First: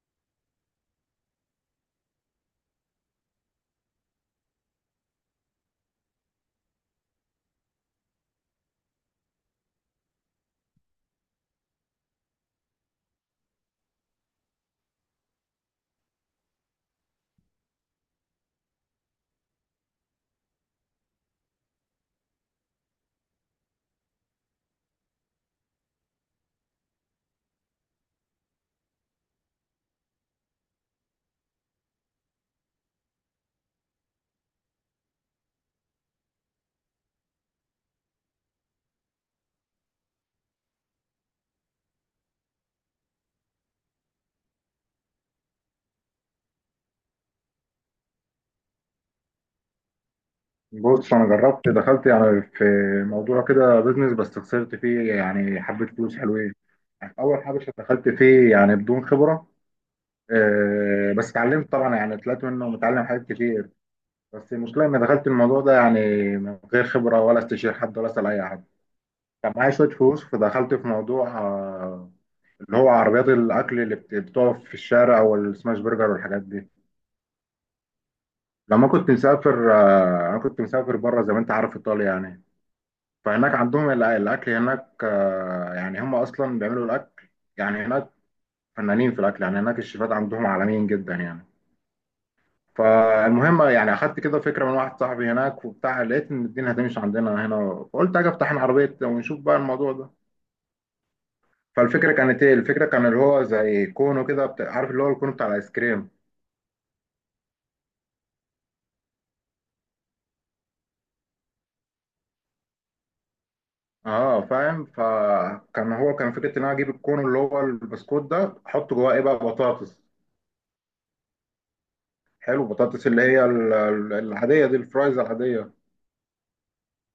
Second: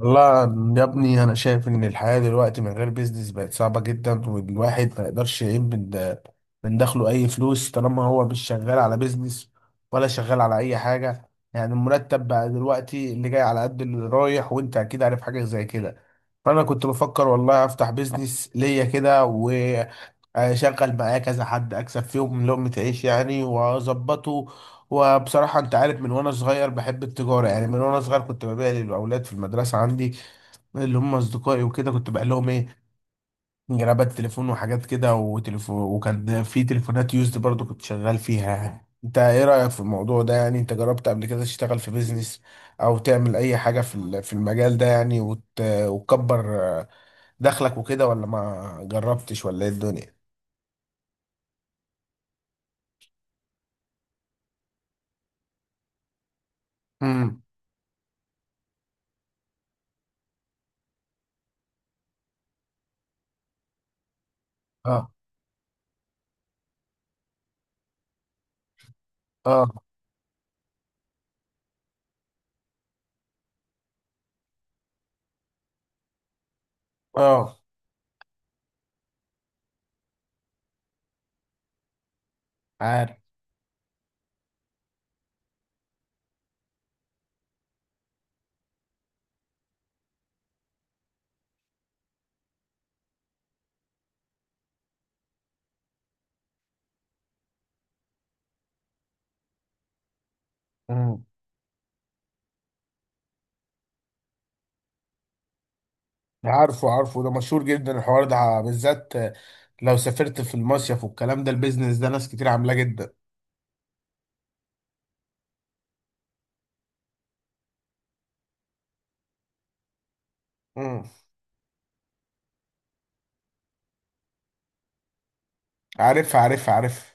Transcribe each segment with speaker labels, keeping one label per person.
Speaker 1: لا، يا ابني، انا شايف ان الحياه دلوقتي من غير بيزنس بقت صعبه جدا، والواحد ما يقدرش يعين من دخله اي فلوس طالما هو مش شغال على بيزنس ولا شغال على اي حاجه. يعني المرتب بقى دلوقتي اللي جاي على قد اللي رايح، وانت اكيد عارف حاجه زي كده. فانا كنت بفكر والله افتح بيزنس ليا كده و اشغل معايا كذا حد، اكسب فيهم لقمة عيش يعني، واظبطه. وبصراحة أنت عارف، من وأنا صغير بحب التجارة. يعني من وأنا صغير كنت ببيع للأولاد في المدرسة عندي، اللي هم أصدقائي، وكده. كنت بقى لهم إيه، جرابات تليفون وحاجات كده وتليفون، وكان في تليفونات يوزد برضو كنت شغال فيها يعني. أنت إيه رأيك في الموضوع ده؟ يعني أنت جربت قبل كده تشتغل في بيزنس، أو تعمل أي حاجة في في المجال ده يعني؟ وتكبر دخلك وكده، ولا ما جربتش، ولا إيه الدنيا؟
Speaker 2: بص، انا جربت دخلت يعني في موضوع كده بيزنس، بس خسرت فيه يعني حبه فلوس حلوين. يعني
Speaker 1: امم.
Speaker 2: اول حاجه دخلت فيه يعني بدون خبره. بس اتعلمت طبعا، يعني طلعت منه متعلم حاجات كتير. بس المشكله اني
Speaker 1: اه.
Speaker 2: دخلت الموضوع ده يعني من غير خبره ولا استشير حد ولا اسال اي حد. كان
Speaker 1: اه.
Speaker 2: معايا شويه فلوس، فدخلت في موضوع، اللي هو عربيات الاكل اللي بتقف في الشارع، والسماش برجر والحاجات دي.
Speaker 1: اه.
Speaker 2: لما كنت مسافر، انا كنت مسافر بره زي ما انت عارف، ايطاليا يعني.
Speaker 1: عارف.
Speaker 2: فهناك عندهم الأكل هناك، يعني هم أصلا بيعملوا الأكل يعني هناك، فنانين في الأكل. يعني هناك الشيفات عندهم عالميين جدا يعني. فالمهم يعني أخدت كده فكرة من واحد صاحبي هناك وبتاع، لقيت إن الدنيا هتمشي عندنا هنا، فقلت أجي أفتح أنا عربية ونشوف بقى الموضوع ده. فالفكرة كانت إيه؟ الفكرة كان اللي هو زي كونو كده، عارف اللي هو الكونو بتاع الآيس كريم.
Speaker 1: عارفه، عارفه. ده مشهور جدا الحوار ده بالذات. لو سافرت في المصيف والكلام ده، البيزنس ده ناس كتير عاملاه جدا.
Speaker 2: اه، فاهم. فكان هو كان فكره ان انا اجيب الكون اللي هو البسكوت ده، احط جواه ايه بقى؟ بطاطس.
Speaker 1: امم.
Speaker 2: حلو، بطاطس اللي هي العاديه دي، الفرايز العاديه.
Speaker 1: عارف، عارف، عارف.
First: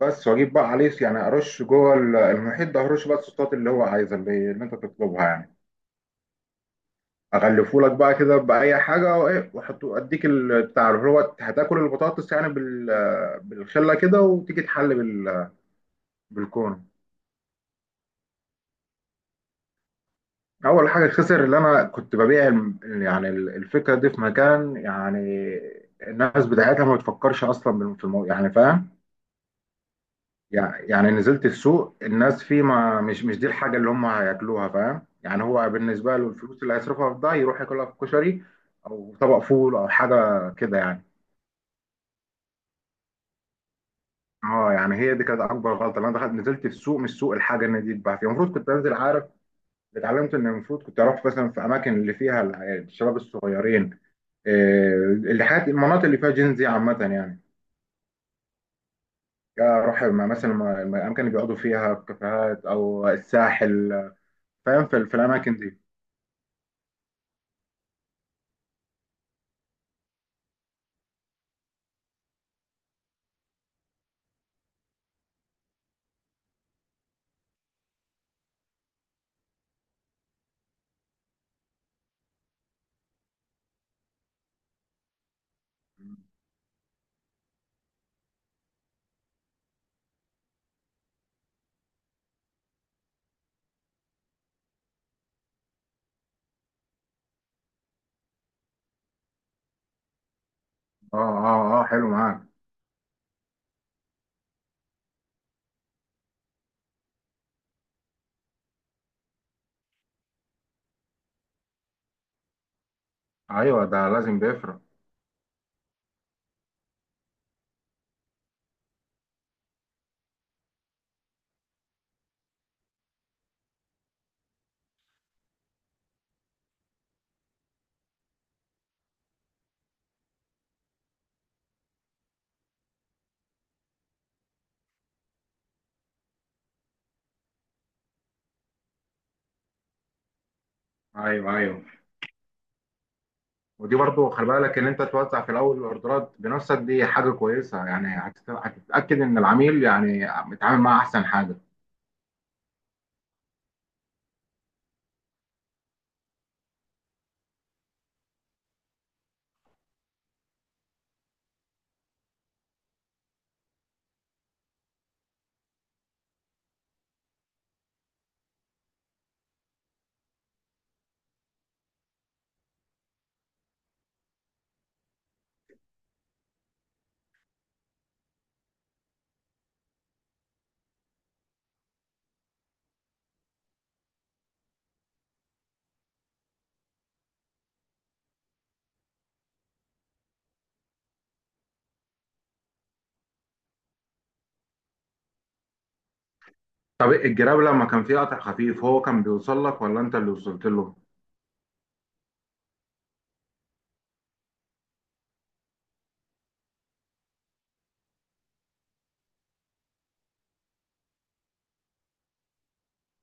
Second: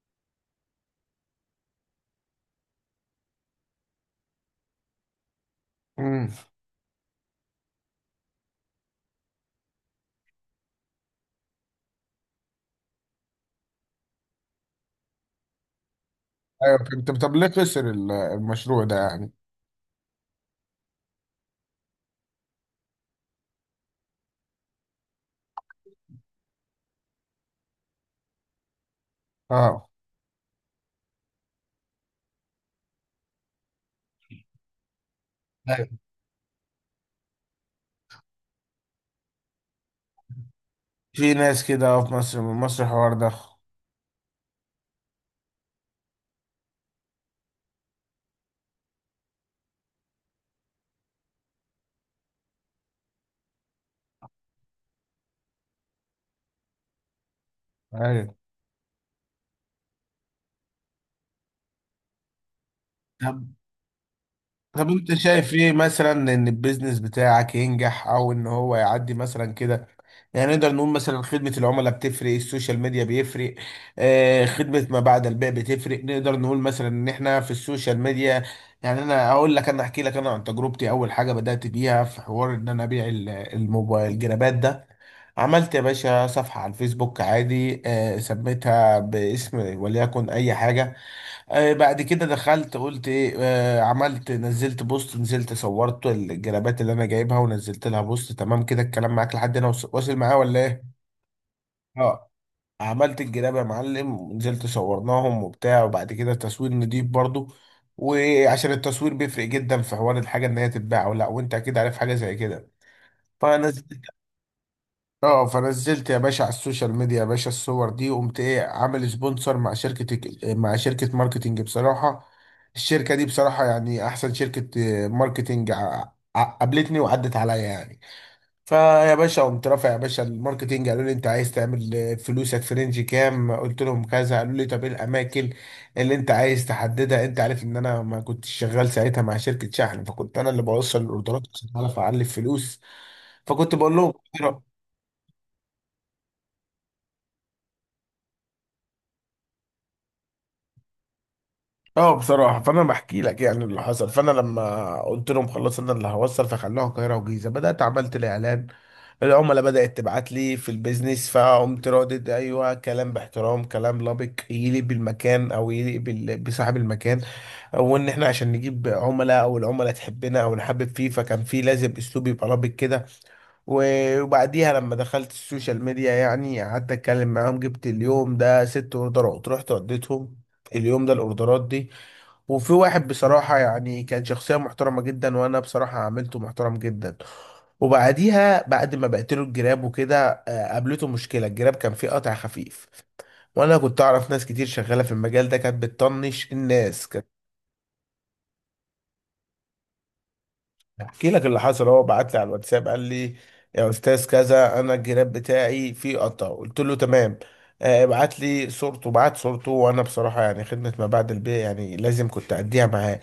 Speaker 2: بس واجيب بقى عليه يعني ارش جوه المحيط ده، ارش بقى الصوصات اللي هو عايزها، اللي انت تطلبها يعني.
Speaker 1: امم.
Speaker 2: اغلفه لك بقى كده باي حاجه وايه، واحطه اديك بتاع اللي هو هتاكل البطاطس يعني بالخله كده، وتيجي تحل
Speaker 1: ايوه،
Speaker 2: بالكون.
Speaker 1: فهمت. طب ليه خسر المشروع ده يعني؟
Speaker 2: اول حاجه خسر، اللي انا كنت ببيع يعني الفكره دي في مكان، يعني الناس بتاعتها ما بتفكرش اصلا في الموضوع، يعني فاهم.
Speaker 1: اه.
Speaker 2: يعني نزلت السوق، الناس فيه ما مش دي الحاجة اللي هم هياكلوها، فاهم يعني. هو
Speaker 1: أيوة.
Speaker 2: بالنسبة له الفلوس اللي هيصرفها في ده يروح ياكلها في كشري، أو طبق فول أو حاجة كده يعني.
Speaker 1: في ناس كده في مصر، من مصر الحوار ده.
Speaker 2: اه، يعني هي دي كانت أكبر غلطة، اللي أنا دخلت نزلت السوق، مش سوق الحاجة إن دي تتباع فيها، المفروض كنت أنزل، عارف. اتعلمت إن المفروض كنت أروح مثلا في أماكن اللي فيها الشباب الصغيرين، اللي حاجات المناطق اللي فيها جينزي عامة يعني.
Speaker 1: ايوه.
Speaker 2: يا أروح مثلا الأماكن اللي بيقعدوا فيها في كافيهات أو
Speaker 1: طب
Speaker 2: الساحل، فاهم،
Speaker 1: طب
Speaker 2: في في
Speaker 1: انت شايف
Speaker 2: الأماكن
Speaker 1: ايه
Speaker 2: دي.
Speaker 1: مثلا، ان البيزنس بتاعك ينجح او ان هو يعدي مثلا كده؟ يعني نقدر نقول مثلا خدمة العملاء بتفرق، السوشيال ميديا بيفرق، خدمة ما بعد البيع بتفرق. نقدر نقول مثلا ان احنا في السوشيال ميديا. يعني انا احكي لك، انا عن تجربتي، اول حاجة بدأت بيها في حوار ان انا ابيع الموبايل الجرابات ده. عملت يا باشا صفحة على الفيسبوك عادي، سميتها باسم وليكن اي حاجة. بعد كده دخلت قلت ايه. عملت، نزلت بوست، نزلت صورت الجرابات اللي انا جايبها، ونزلت لها بوست. تمام كده الكلام معاك لحد هنا واصل معاه، ولا ايه؟
Speaker 2: اه اه اه، حلو
Speaker 1: اه.
Speaker 2: معاك.
Speaker 1: عملت الجراب يا معلم، ونزلت صورناهم وبتاع، وبعد كده تصوير نضيف برضو. وعشان التصوير بيفرق جدا في حوار الحاجة ان هي تتباع ولا لا، وانت اكيد عارف حاجة زي كده.
Speaker 2: ايوه،
Speaker 1: فنزلت
Speaker 2: ده لازم بيفرق.
Speaker 1: اه فنزلت يا باشا على السوشيال ميديا يا باشا الصور دي، وقمت ايه، عامل سبونسر مع شركة ماركتينج بصراحة. الشركة دي بصراحة يعني احسن شركة ماركتينج قابلتني وعدت عليا يعني. فيا باشا قمت رافع يا باشا الماركتينج، قالوا لي انت عايز تعمل فلوسك في رينج كام؟ قلت لهم كذا. قالوا لي طب ايه الاماكن اللي انت عايز تحددها؟ انت عارف ان انا ما كنتش شغال ساعتها مع شركة شحن، فكنت انا اللي بوصل الاوردرات
Speaker 2: ايوه
Speaker 1: عشان
Speaker 2: ايوه،
Speaker 1: اعرف اعلي الفلوس. فكنت بقول
Speaker 2: ودي
Speaker 1: لهم.
Speaker 2: برضو خلي بالك ان انت توزع في الاول الاوردرات بنفسك، دي حاجه كويسه يعني، هتتاكد ان العميل يعني متعامل معاه احسن حاجه.
Speaker 1: اه، بصراحة فأنا بحكي لك يعني اللي حصل. فأنا لما قلت لهم خلاص أنا اللي هوصل، فخلوها القاهرة والجيزة. بدأت عملت الإعلان، العملاء بدأت تبعت لي في البيزنس، فقمت ردد أيوه كلام باحترام، كلام لبق يليق بالمكان أو يليق بصاحب المكان. وإن إحنا عشان نجيب عملاء، أو العملاء تحبنا، أو نحبب فيه، فكان في لازم أسلوب يبقى لبق كده. وبعديها لما دخلت السوشيال ميديا يعني قعدت أتكلم معاهم. جبت اليوم ده 6 أوردرات، رحت وديتهم. اليوم ده الاوردرات دي، وفي واحد بصراحة يعني كان شخصية محترمة جدا، وأنا بصراحة عملته محترم جدا. وبعديها بعد ما بقتله الجراب وكده قابلته مشكلة الجراب كان فيه قطع خفيف. وأنا كنت أعرف ناس كتير شغالة في المجال ده كانت بتطنش الناس.
Speaker 2: طب الجراب لما كان فيه قطع خفيف، هو كان بيوصل لك ولا انت اللي وصلت له؟
Speaker 1: احكي لك اللي حصل. هو بعت لي على الواتساب، قال لي يا استاذ كذا انا الجراب بتاعي فيه قطع. قلت له تمام، ابعت لي صورته. بعت صورته، وانا بصراحه يعني خدمه ما بعد البيع يعني لازم كنت اديها معاه.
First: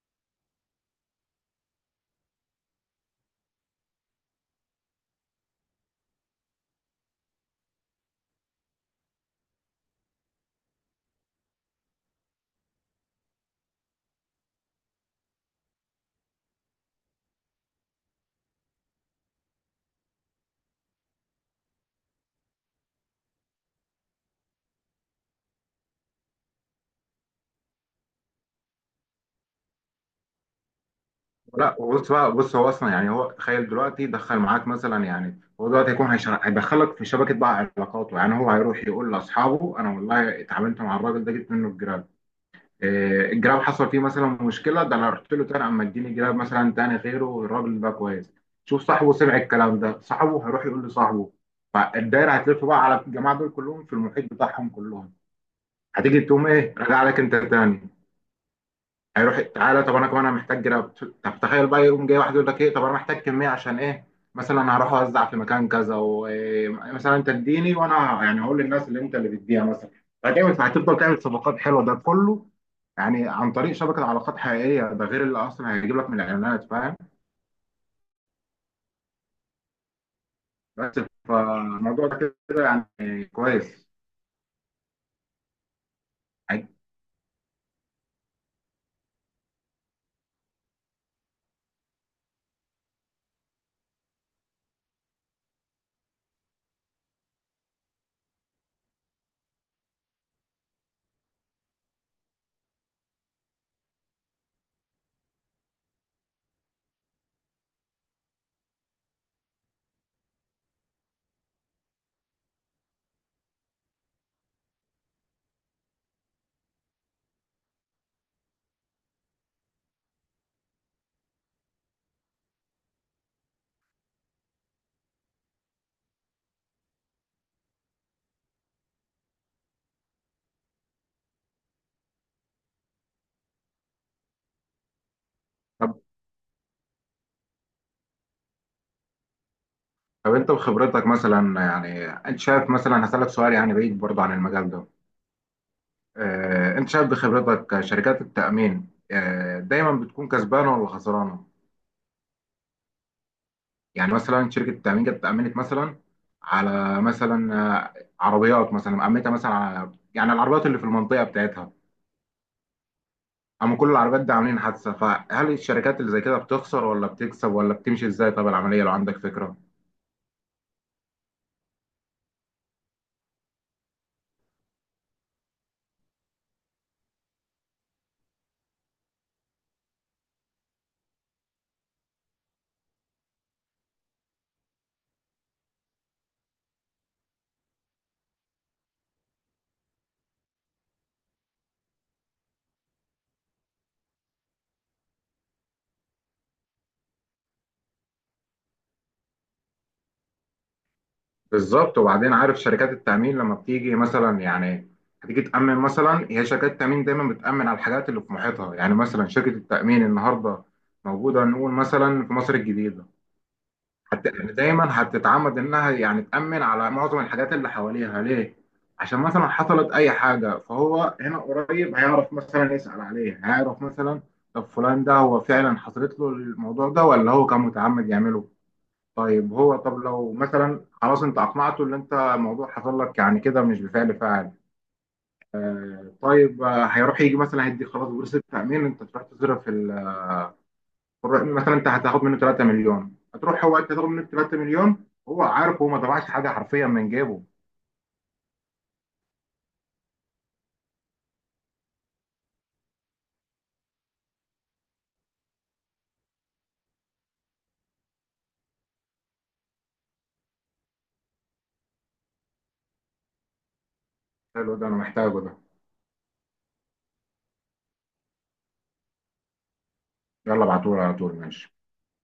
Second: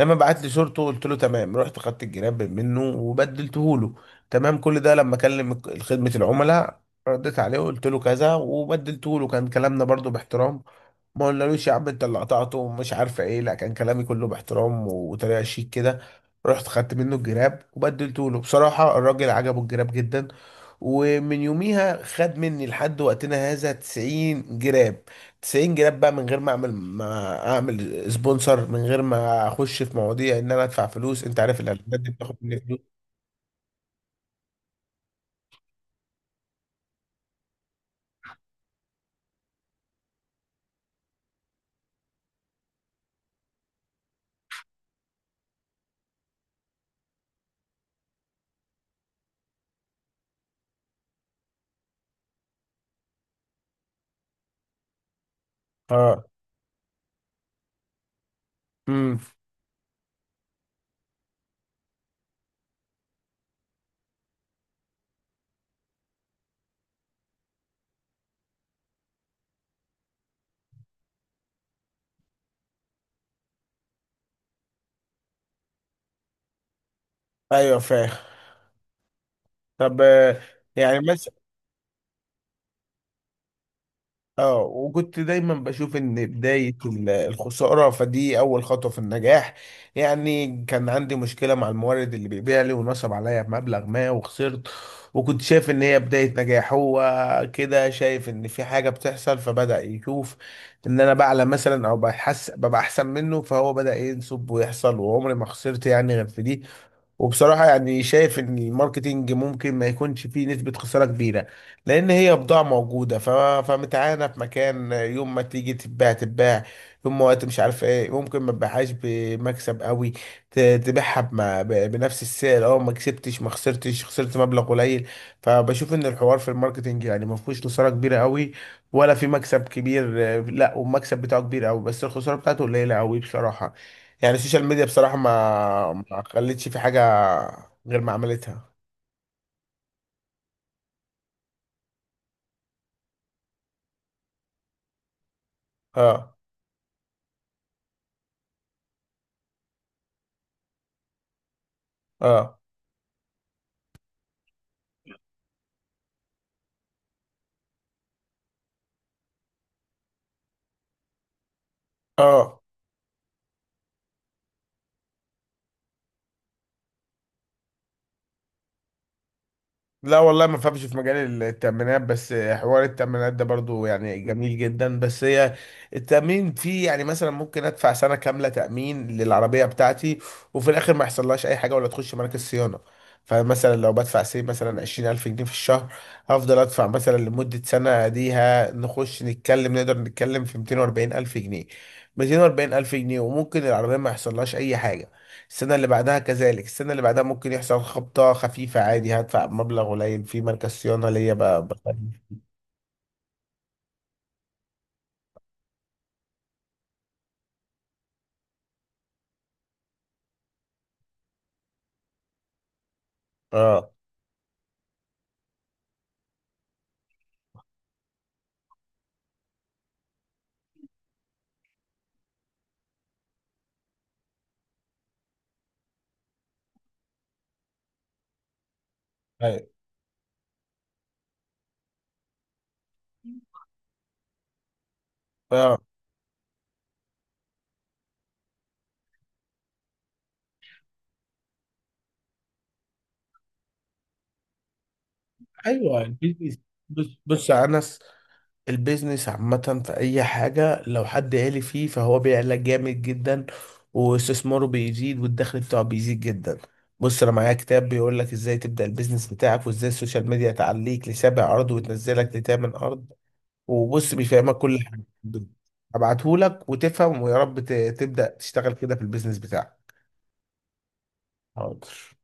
Speaker 1: لما بعت لي صورته قلت له تمام، رحت خدت الجراب منه وبدلته له. تمام كل ده لما اكلم خدمه العملاء، رديت عليه وقلت له كذا وبدلته له، كان كلامنا برضو باحترام. ما قلنالوش يا عم انت اللي قطعته ومش عارفه ايه، لا، كان كلامي كله باحترام وطريقه شيك كده. رحت خدت منه الجراب وبدلته له، بصراحة الراجل عجبه الجراب جدا. ومن يوميها خد مني لحد وقتنا هذا 90 جراب. 90 جراب بقى من غير ما اعمل سبونسر، من غير ما اخش في مواضيع ان انا ادفع فلوس. انت عارف
Speaker 2: لا،
Speaker 1: الاعلانات دي
Speaker 2: بص بقى،
Speaker 1: بتاخد
Speaker 2: بص،
Speaker 1: مني
Speaker 2: هو اصلا
Speaker 1: فلوس.
Speaker 2: يعني، هو تخيل دلوقتي دخل معاك مثلا، يعني هو دلوقتي هيكون هيدخلك في شبكه بقى علاقاته، يعني هو هيروح يقول لاصحابه انا والله اتعاملت مع الراجل ده، جبت منه الجراب. الجراب حصل فيه مثلا مشكله، ده انا رحت له تاني اما اديني جراب مثلا تاني غيره، الراجل ده كويس. شوف، صاحبه سمع الكلام ده، صاحبه هيروح يقول لصاحبه، فالدايره هتلف بقى على الجماعه دول كلهم، في المحيط بتاعهم كلهم. هتيجي
Speaker 1: اه.
Speaker 2: تقوم ايه؟ راجع لك انت تاني.
Speaker 1: امم.
Speaker 2: هيروح تعالى طب انا كمان انا محتاج جراب. طب تخيل بقى يقوم جاي واحد يقول لك ايه، طب انا محتاج كميه، عشان ايه؟ مثلا هروح اوزع في مكان كذا، ومثلا انت اديني وانا يعني هقول للناس اللي انت اللي بتديها مثلا. فهتعمل، فهتفضل تعمل صفقات حلوه ده كله، يعني عن طريق شبكه علاقات حقيقيه، ده غير اللي اصلا هيجيب لك من الاعلانات، فاهم.
Speaker 1: ايوه، فاهم. طب. يعني.
Speaker 2: بس فالموضوع ده كده يعني كويس.
Speaker 1: اه، وكنت دايما بشوف ان بداية الخسارة فدي اول خطوة في النجاح. يعني كان عندي مشكلة مع المورد اللي بيبيع لي، ونصب عليا بمبلغ ما وخسرت. وكنت شايف ان هي بداية نجاح. هو كده شايف ان في حاجة بتحصل، فبدأ يشوف ان انا بعلى مثلا، او بحس ببقى احسن منه، فهو بدأ ينصب ويحصل. وعمري ما خسرت يعني غير في دي. وبصراحة يعني شايف ان الماركتينج ممكن ما يكونش فيه نسبة خسارة كبيرة، لان هي بضاعة موجودة فمتعانة في مكان. يوم ما تيجي تتباع تتباع. يوم ما وقت مش عارف ايه، ممكن ما تبيعهاش بمكسب قوي، تبيعها بنفس السعر، اه ما كسبتش ما خسرتش، خسرت مبلغ قليل. فبشوف ان الحوار في الماركتينج يعني ما فيهوش خسارة كبيرة قوي، ولا في مكسب كبير. لا، والمكسب بتاعه كبير قوي، بس الخسارة بتاعته قليلة قوي بصراحة. يعني السوشيال ميديا بصراحة ما
Speaker 2: طب
Speaker 1: ما خلتش في حاجة غير ما عملتها.
Speaker 2: طب انت بخبرتك مثلا، يعني انت شايف مثلا، هسألك سؤال يعني بعيد برضه عن المجال ده،
Speaker 1: اه.
Speaker 2: انت شايف بخبرتك شركات التأمين، دايما بتكون كسبانة ولا خسرانة؟
Speaker 1: اه.
Speaker 2: يعني مثلا شركة التأمين جت أمنت مثلا على مثلا، آه، عربيات مثلا، أمنتها مثلا على يعني العربيات اللي في المنطقة بتاعتها.
Speaker 1: اه.
Speaker 2: أما كل العربيات دي عاملين حادثة، فهل الشركات اللي زي كده بتخسر ولا بتكسب، ولا بتمشي ازاي طب العملية، لو عندك فكرة؟
Speaker 1: لا والله ما فهمش في مجال التأمينات. بس حوار التأمينات ده برضو يعني جميل جدا. بس هي التأمين فيه يعني، مثلا ممكن أدفع سنة كاملة تأمين للعربية بتاعتي، وفي الآخر ما يحصلهاش أي حاجة، ولا تخش مراكز صيانة. فمثلا لو بدفع سي مثلا 20,000 جنيه في الشهر، هفضل أدفع مثلا لمدة سنة ديها، نخش نتكلم، نقدر نتكلم في 240,000 جنيه. 240,000 جنيه، وممكن العربية ما يحصلهاش أي حاجة. السنة اللي بعدها كذلك، السنة اللي بعدها ممكن يحصل خبطة خفيفة عادي، هدفع مبلغ قليل في مركز صيانة ليا
Speaker 2: بالظبط.
Speaker 1: بخلي.
Speaker 2: وبعدين، عارف شركات التأمين لما بتيجي مثلا، يعني هتيجي تأمن مثلا، هي شركات التأمين دايما بتأمن على الحاجات اللي في محيطها، يعني مثلا شركة التأمين النهاردة موجودة نقول مثلا في مصر الجديدة،
Speaker 1: اه.
Speaker 2: يعني دايما هتتعمد إنها يعني تأمن على معظم الحاجات اللي حواليها. ليه؟ عشان مثلا حصلت أي حاجة فهو هنا قريب هيعرف مثلا يسأل عليها، هيعرف مثلا طب فلان ده هو فعلا حصلت له الموضوع ده، ولا هو كان متعمد يعمله. طيب
Speaker 1: أيوة.
Speaker 2: هو، طب لو مثلا خلاص انت اقنعته ان انت الموضوع حصل لك يعني كده مش بفعل فاعل،
Speaker 1: اه.
Speaker 2: طيب، هيروح يجي مثلا هيدي خلاص بورصه التامين، انت تروح تصرف في مثلا، انت هتاخد منه 3 مليون، هتروح هو انت تاخد منه 3 مليون، هو عارف هو ما
Speaker 1: ايوه.
Speaker 2: طبعش حاجه
Speaker 1: البيزنس.
Speaker 2: حرفيا
Speaker 1: بص،
Speaker 2: من جيبه.
Speaker 1: بص يا انس، البيزنس عامة في اي حاجة لو حد عالي فيه فهو بيعلى جامد جدا، واستثماره بيزيد والدخل بتاعه بيزيد جدا. بص انا معايا كتاب بيقول لك ازاي تبدأ البيزنس بتاعك، وازاي السوشيال ميديا تعليك لسابع ارض وتنزلك لتامن ارض. وبص بيفهمك
Speaker 2: حلو،
Speaker 1: كل
Speaker 2: ده انا
Speaker 1: حاجه.
Speaker 2: محتاجه ده.
Speaker 1: هبعتهولك وتفهم، ويا رب تبدا تشتغل كده في البيزنس بتاعك.
Speaker 2: يلا ابعتهولي على طول، ماشي.
Speaker 1: حاضر.